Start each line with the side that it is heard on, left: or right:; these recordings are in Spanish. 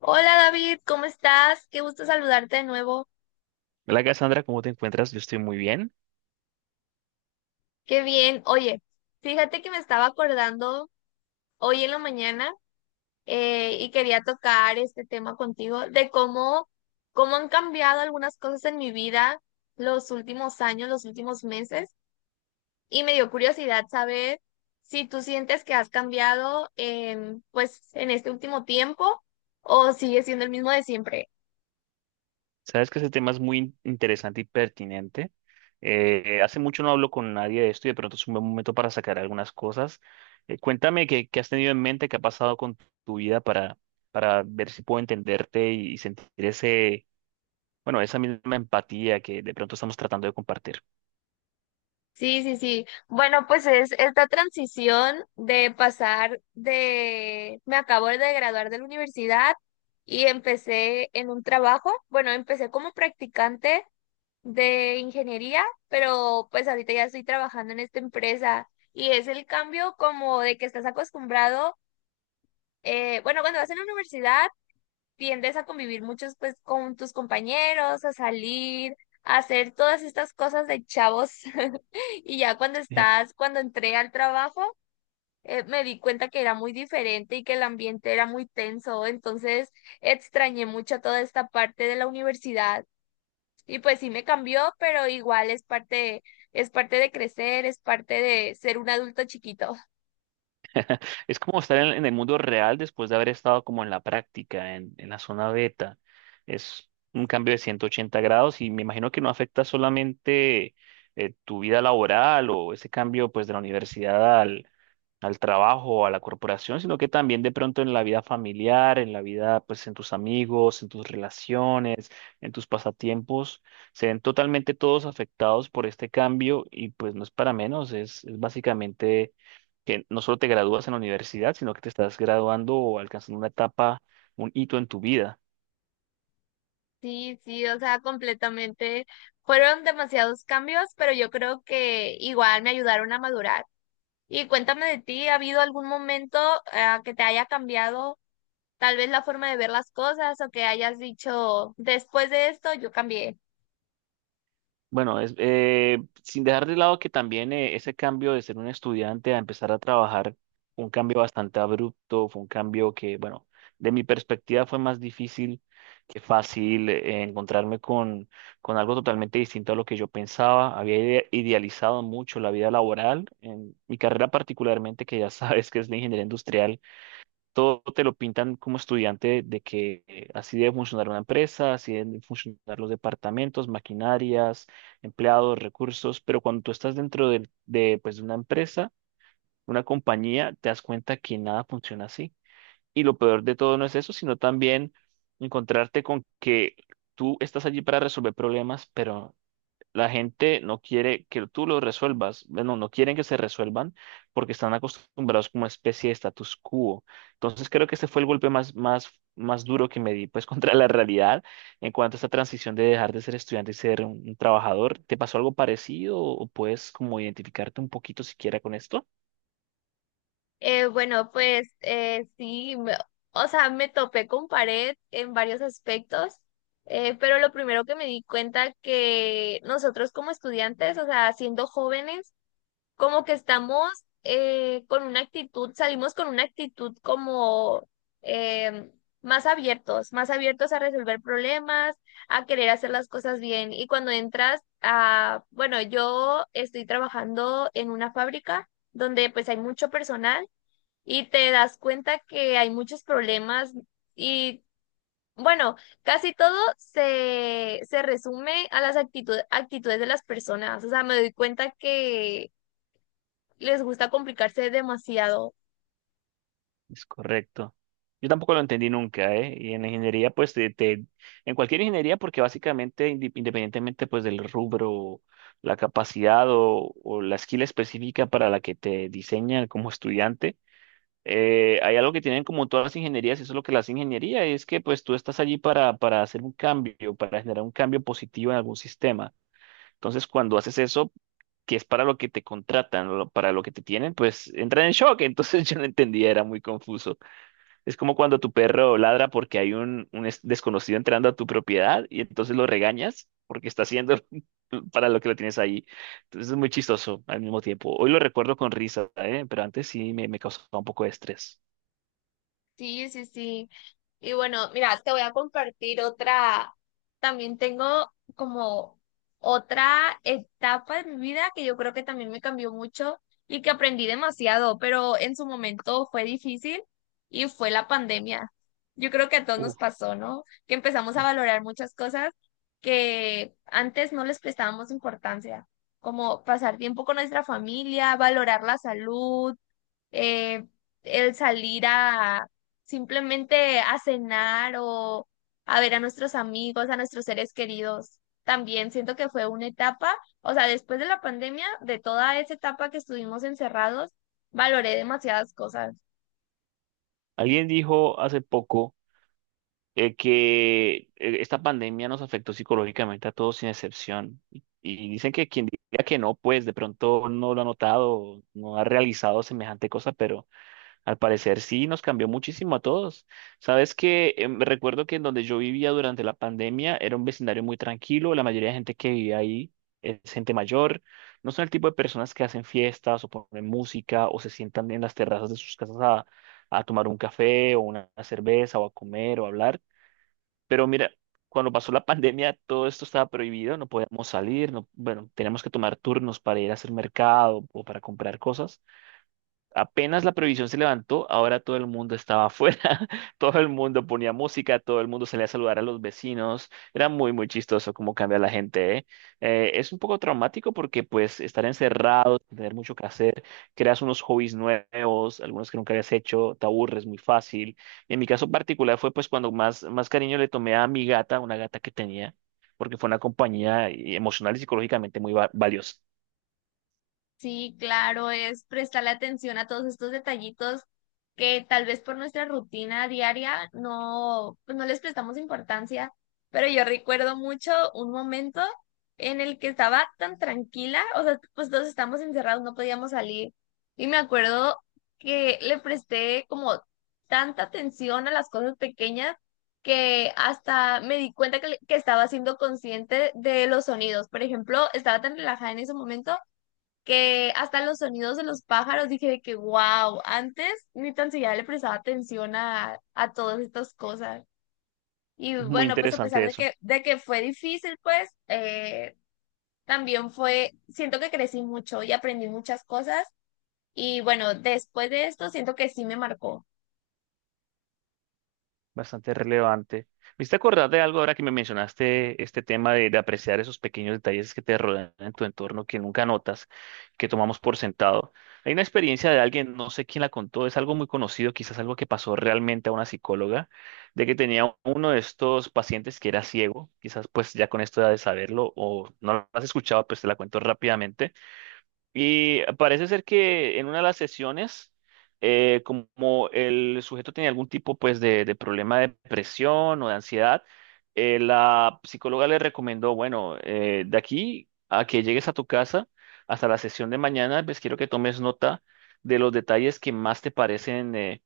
left: Hola David, ¿cómo estás? Qué gusto saludarte de nuevo.
right: Hola Cassandra, ¿cómo te encuentras? Yo estoy muy bien.
left: Qué bien. Oye, fíjate que me estaba acordando hoy en la mañana y quería tocar este tema contigo de cómo han cambiado algunas cosas en mi vida los últimos años, los últimos meses. Y me dio curiosidad saber si tú sientes que has cambiado en, pues, en este último tiempo o sigues siendo el mismo de siempre.
right: Sabes que ese tema es muy interesante y pertinente. Hace mucho no hablo con nadie de esto y de pronto es un buen momento para sacar algunas cosas. Cuéntame qué has tenido en mente, qué ha pasado con tu vida para ver si puedo entenderte y sentir bueno, esa misma empatía que de pronto estamos tratando de compartir.
left: Sí, sí, sí. Bueno, pues es esta transición de pasar de, me acabo de graduar de la universidad y empecé en un trabajo. Bueno, empecé como practicante de ingeniería, pero pues ahorita ya estoy trabajando en esta empresa y es el cambio como de que estás acostumbrado, bueno, cuando vas en la universidad tiendes a convivir muchos pues con tus compañeros, a salir, a hacer todas estas cosas de chavos. Y ya cuando estás, cuando entré al trabajo, me di cuenta que era muy diferente y que el ambiente era muy tenso, entonces extrañé mucho toda esta parte de la universidad. Y pues sí me cambió, pero igual es parte de crecer, es parte de ser un adulto chiquito.
right: Es como estar en el mundo real después de haber estado como en la práctica, en la zona beta. Es un cambio de 180 grados y me imagino que no afecta solamente tu vida laboral o ese cambio pues de la universidad al trabajo o a la corporación, sino que también de pronto en la vida familiar, en la vida, pues en tus amigos, en tus relaciones, en tus pasatiempos, se ven totalmente todos afectados por este cambio y pues no es para menos, es básicamente que no solo te gradúas en la universidad, sino que te estás graduando o alcanzando una etapa, un hito en tu vida.
left: Sí, sí, o sea, completamente. Fueron demasiados cambios, pero yo creo que igual me ayudaron a madurar. Y cuéntame de ti, ¿ha habido algún momento, que te haya cambiado? Tal vez la forma de ver las cosas o que hayas dicho después de esto, yo cambié.
right: Bueno, sin dejar de lado que también ese cambio de ser un estudiante a empezar a trabajar fue un cambio bastante abrupto, fue un cambio que, bueno, de mi perspectiva fue más difícil que fácil, encontrarme con algo totalmente distinto a lo que yo pensaba. Había idealizado mucho la vida laboral, en mi carrera particularmente, que ya sabes que es la ingeniería industrial. Todo te lo pintan como estudiante de que así debe funcionar una empresa, así deben funcionar los departamentos, maquinarias, empleados, recursos, pero cuando tú estás dentro de, pues, de una empresa, una compañía, te das cuenta que nada funciona así. Y lo peor de todo no es eso, sino también encontrarte con que tú estás allí para resolver problemas, pero la gente no quiere que tú lo resuelvas, bueno, no quieren que se resuelvan porque están acostumbrados como una especie de status quo. Entonces creo que este fue el golpe más duro que me di, pues, contra la realidad en cuanto a esta transición de dejar de ser estudiante y ser un trabajador. ¿Te pasó algo parecido o puedes como identificarte un poquito siquiera con esto?
left: Bueno, pues sí, o sea, me topé con pared en varios aspectos, pero lo primero que me di cuenta que nosotros como estudiantes, o sea, siendo jóvenes, como que estamos con una actitud, salimos con una actitud como eh, más abiertos a resolver problemas, a querer hacer las cosas bien. Y cuando entras a, bueno, yo estoy trabajando en una fábrica donde pues hay mucho personal y te das cuenta que hay muchos problemas y bueno, casi todo se resume a las actitudes de las personas. O sea, me doy cuenta que les gusta complicarse demasiado.
right: Es correcto. Yo tampoco lo entendí nunca, ¿eh? Y en la ingeniería, pues, en cualquier ingeniería, porque básicamente, independientemente, pues, del rubro, la capacidad o la skill específica para la que te diseñan como estudiante, hay algo que tienen como todas las ingenierías, y eso es lo que las ingeniería, es que, pues, tú estás allí para hacer un cambio, para generar un cambio positivo en algún sistema. Entonces, cuando haces eso, que es para lo que te contratan, para lo que te tienen, pues, entran en shock. Entonces, yo no entendía, era muy confuso. Es como cuando tu perro ladra porque hay un desconocido entrando a tu propiedad y entonces lo regañas porque está haciendo para lo que lo tienes ahí. Entonces es muy chistoso al mismo tiempo. Hoy lo recuerdo con risa, ¿eh? Pero antes sí me causaba un poco de estrés.
left: Sí, sí, sí. Y bueno, mira, te voy a compartir otra. También tengo como otra etapa de mi vida que yo creo que también me cambió mucho y que aprendí demasiado, pero en su momento fue difícil y fue la pandemia. Yo creo que a todos nos
right: Uf.
left: pasó, ¿no? Que empezamos a valorar muchas cosas que antes no les prestábamos importancia, como pasar tiempo con nuestra familia, valorar la salud eh, el salir a simplemente a cenar o a ver a nuestros amigos, a nuestros seres queridos. También siento que fue una etapa, o sea, después de la pandemia, de toda esa etapa que estuvimos encerrados, valoré demasiadas cosas.
right: Alguien dijo hace poco que esta pandemia nos afectó psicológicamente a todos sin excepción. Y dicen que quien diga que no, pues de pronto no lo ha notado, no ha realizado semejante cosa, pero... Al parecer sí, nos cambió muchísimo a todos. Sabes que, me recuerdo que en donde yo vivía durante la pandemia era un vecindario muy tranquilo, la mayoría de gente que vivía ahí es gente mayor, no son el tipo de personas que hacen fiestas o ponen música o se sientan en las terrazas de sus casas a tomar un café o una cerveza o a comer o a hablar. Pero mira, cuando pasó la pandemia todo esto estaba prohibido, no podíamos salir, no, bueno, teníamos que tomar turnos para ir a hacer mercado o para comprar cosas. Apenas la prohibición se levantó, ahora todo el mundo estaba afuera, todo el mundo ponía música, todo el mundo salía a saludar a los vecinos, era muy, muy chistoso cómo cambia la gente, ¿eh? Es un poco traumático porque pues estar encerrado, tener mucho que hacer, creas unos hobbies nuevos, algunos que nunca habías hecho, te aburres muy fácil. En mi caso particular fue pues cuando más cariño le tomé a mi gata, una gata que tenía, porque fue una compañía, emocional y psicológicamente muy valiosa.
left: Sí, claro, es prestarle atención a todos estos detallitos que tal vez por nuestra rutina diaria no, pues no les prestamos importancia, pero yo recuerdo mucho un momento en el que estaba tan tranquila, o sea, pues todos estábamos encerrados, no podíamos salir, y me acuerdo que le presté como tanta atención a las cosas pequeñas que hasta me di cuenta que estaba siendo consciente de los sonidos. Por ejemplo, estaba tan relajada en ese momento que hasta los sonidos de los pájaros dije de que wow, antes ni tan siquiera le prestaba atención a todas estas cosas. Y
right: Muy
left: bueno, pues a
right: interesante
left: pesar de
right: eso.
left: de que fue difícil, pues también fue, siento que crecí mucho y aprendí muchas cosas. Y bueno, después de esto siento que sí me marcó.
right: Bastante relevante. ¿Me hiciste acordar de algo ahora que me mencionaste este tema de apreciar esos pequeños detalles que te rodean en tu entorno que nunca notas, que tomamos por sentado? Hay una experiencia de alguien, no sé quién la contó, es algo muy conocido, quizás algo que pasó realmente a una psicóloga, de que tenía uno de estos pacientes que era ciego, quizás pues ya con esto ya de saberlo o no lo has escuchado, pues te la cuento rápidamente. Y parece ser que en una de las sesiones, como el sujeto tenía algún tipo pues de problema de depresión o de ansiedad, la psicóloga le recomendó, bueno, de aquí a que llegues a tu casa hasta la sesión de mañana, pues quiero que tomes nota de los detalles que más te parecen eh,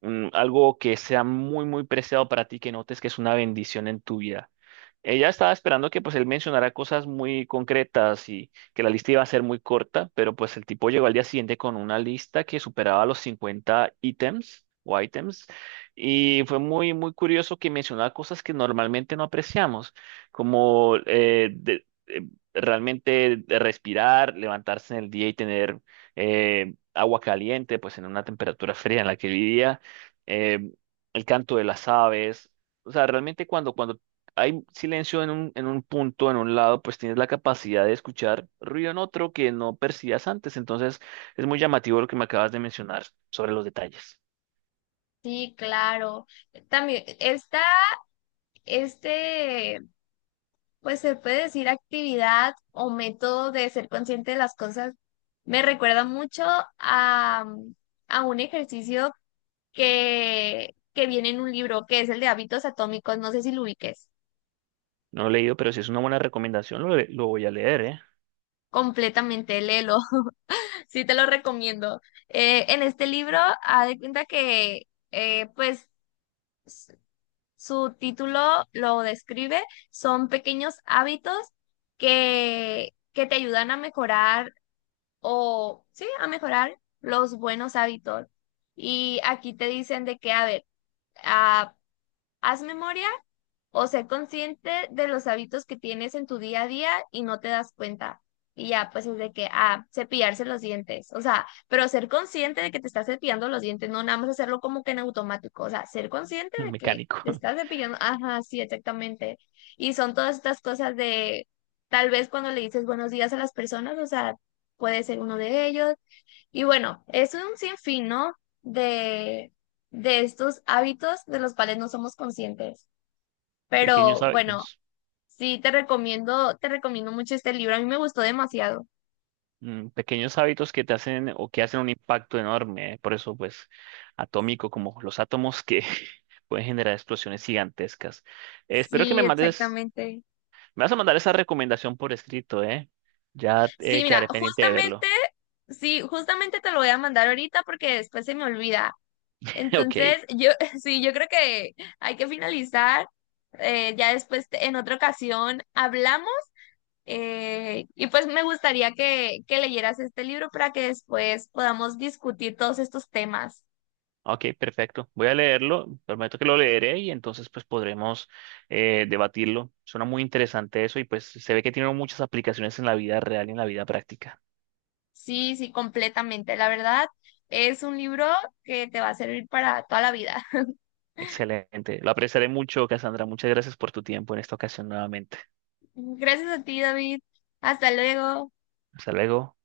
right: mm, algo que sea muy, muy preciado para ti, que notes que es una bendición en tu vida. Ella estaba esperando que pues él mencionara cosas muy concretas y que la lista iba a ser muy corta, pero pues el tipo llegó al día siguiente con una lista que superaba los 50 ítems o ítems, y fue muy, muy curioso que mencionaba cosas que normalmente no apreciamos, como realmente de respirar, levantarse en el día y tener, agua caliente, pues en una temperatura fría en la que vivía, eh, el canto de las aves. O sea, realmente cuando hay silencio en en un punto, en un lado, pues tienes la capacidad de escuchar ruido en otro que no percibías antes. Entonces, es muy llamativo lo que me acabas de mencionar sobre los detalles.
left: Sí, claro. También está este, pues se puede decir actividad o método de ser consciente de las cosas. Me recuerda mucho a, a un ejercicio que viene en un libro, que es el de hábitos atómicos. No sé si lo ubiques
right: No lo he leído, pero si es una buena recomendación, lo voy a leer, ¿eh?
left: completamente, léelo. Sí te lo recomiendo. En este libro, haz de cuenta que, pues, su título lo describe. Son pequeños hábitos que te ayudan a mejorar o sí, a mejorar los buenos hábitos. Y aquí te dicen de que, a ver, ah, haz memoria o sé consciente de los hábitos que tienes en tu día a día y no te das cuenta. Y ya, pues es de que, ah, cepillarse los dientes. O sea, pero ser consciente de que te estás cepillando los dientes, no nada más hacerlo como que en automático. O sea, ser consciente de que
right: Mecánico.
left: te estás cepillando. Ajá, sí, exactamente. Y son todas estas cosas de, tal vez cuando le dices buenos días a las personas, o sea, puede ser uno de ellos, y bueno, es un sinfín, ¿no? De, de estos hábitos de los cuales no somos conscientes.
right: Pequeños
left: Pero bueno,
right: hábitos.
left: sí te recomiendo mucho este libro. A mí me gustó demasiado.
right: Mm, pequeños hábitos que te hacen o que hacen un impacto enorme, ¿eh? Por eso, pues, atómico, como los átomos que pueden generar explosiones gigantescas. Espero que me
left: Sí,
right: mandes.
left: exactamente.
right: Me vas a mandar esa recomendación por escrito, ¿eh? Ya,
left: Sí, mira,
right: quedaré pendiente de
left: justamente,
right: verlo.
left: sí, justamente te lo voy a mandar ahorita porque después se me olvida.
right: Ok,
left: Entonces, yo, sí, yo creo que hay que finalizar. Ya después, en otra ocasión, hablamos. Y pues me gustaría que leyeras este libro para que después podamos discutir todos estos temas.
right: ok, perfecto. Voy a leerlo, prometo que lo leeré y entonces pues podremos, debatirlo. Suena muy interesante eso y pues se ve que tiene muchas aplicaciones en la vida real y en la vida práctica.
left: Sí, sí, completamente. La verdad, es un libro que te va a servir para toda la vida.
right: Excelente. Lo apreciaré mucho, Cassandra. Muchas gracias por tu tiempo en esta ocasión nuevamente.
left: Gracias a ti, David. Hasta luego.
right: Hasta luego.